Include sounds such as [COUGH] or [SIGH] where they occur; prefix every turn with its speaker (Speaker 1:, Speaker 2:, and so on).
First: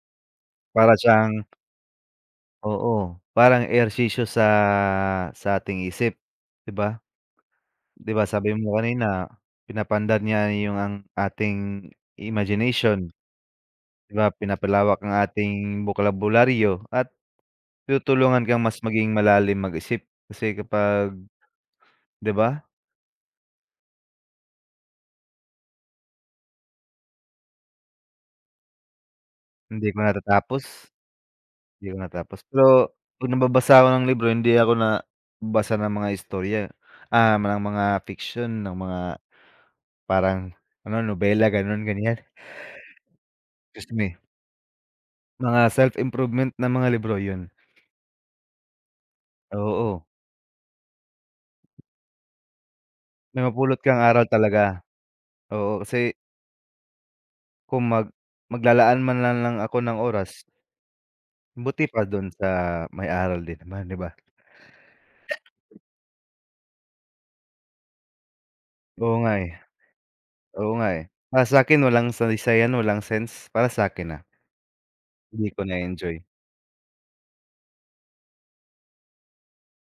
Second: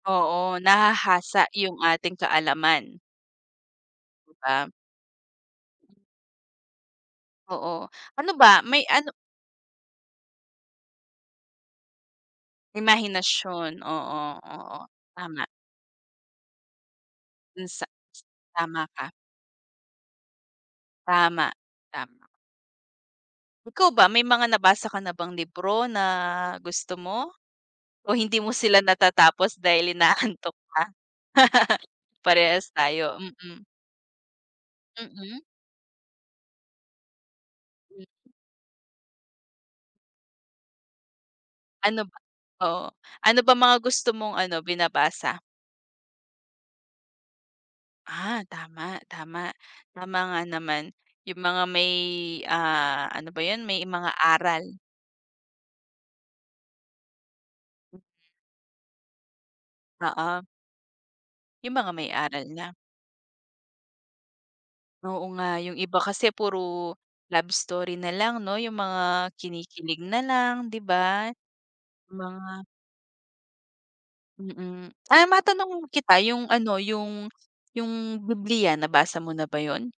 Speaker 1: Oo
Speaker 2: Para siyang
Speaker 1: nahahasa 'yong ating kaalaman.
Speaker 2: Oo, parang ehersisyo sa
Speaker 1: Ah.
Speaker 2: sa ating isip, 'di ba?
Speaker 1: Oo,
Speaker 2: 'Diba
Speaker 1: ano
Speaker 2: sabi
Speaker 1: ba,
Speaker 2: mo
Speaker 1: may ano
Speaker 2: kanina, pinapaandar niya yo ang ating imagination.
Speaker 1: Imahinasyon,
Speaker 2: 'Di
Speaker 1: oo,
Speaker 2: ba,
Speaker 1: oo.
Speaker 2: pinapalawak ang
Speaker 1: Tama.
Speaker 2: ating bokabularyo at
Speaker 1: Do'n sa
Speaker 2: tinutulungan kang mas
Speaker 1: tama ka.
Speaker 2: maging malalim mag-isip kasi kapag
Speaker 1: Tama, tama.
Speaker 2: 'di ba?
Speaker 1: Ikaw ba, may mga nabasa ka na bang libro na gusto mo? O hindi mo sila natatapos
Speaker 2: Hindi
Speaker 1: dahil
Speaker 2: ko
Speaker 1: inaantok ka?
Speaker 2: natatapos.
Speaker 1: [LAUGHS]
Speaker 2: 'Di ko natapos,
Speaker 1: Parehas
Speaker 2: pero
Speaker 1: tayo,
Speaker 2: 'pag
Speaker 1: mm.
Speaker 2: nagbabasa ako ng libro, hindi ako na
Speaker 1: Mm.
Speaker 2: basa ng mga istorya, ah, ma ng mga fiction, ng mga, parang, ano, nobela, ganoon,
Speaker 1: Ano ba
Speaker 2: ganiyan.
Speaker 1: oo, ano ba mga
Speaker 2: Excuse
Speaker 1: gusto
Speaker 2: me.
Speaker 1: mong ano, binabasa?
Speaker 2: Mga self-improvement na mga libro, 'yon.
Speaker 1: Ah, tama, tama.
Speaker 2: Oo.
Speaker 1: Tama nga naman, 'yong mga may, ah, ano ba
Speaker 2: May
Speaker 1: 'yon,
Speaker 2: mapulot
Speaker 1: may
Speaker 2: kang
Speaker 1: mga
Speaker 2: aral
Speaker 1: aral.
Speaker 2: talaga. Oo, kasi kung mag maglalaan man lang lang ako ng
Speaker 1: Oo.
Speaker 2: oras
Speaker 1: 'Yong
Speaker 2: buti pa
Speaker 1: may mga
Speaker 2: doon
Speaker 1: aral
Speaker 2: sa
Speaker 1: na.
Speaker 2: may aral din naman, 'di ba?
Speaker 1: Oo nga,
Speaker 2: [SNEEZES]
Speaker 1: 'yong iba kasi puro love story na lang, no? 'Yong
Speaker 2: Oo
Speaker 1: mga
Speaker 2: nga, eh.
Speaker 1: kinikilig na lang, 'di
Speaker 2: Oo nga, eh,
Speaker 1: ba,
Speaker 2: para sa akin walang saysay
Speaker 1: mga
Speaker 2: 'yan, walang sense. Para sa akin, ah.
Speaker 1: Mm, ah,
Speaker 2: Hindi ko
Speaker 1: matanong
Speaker 2: na-e-enjoy.
Speaker 1: kita, 'yong ano, 'yong Bibliya, nabasa mo na ba 'yon?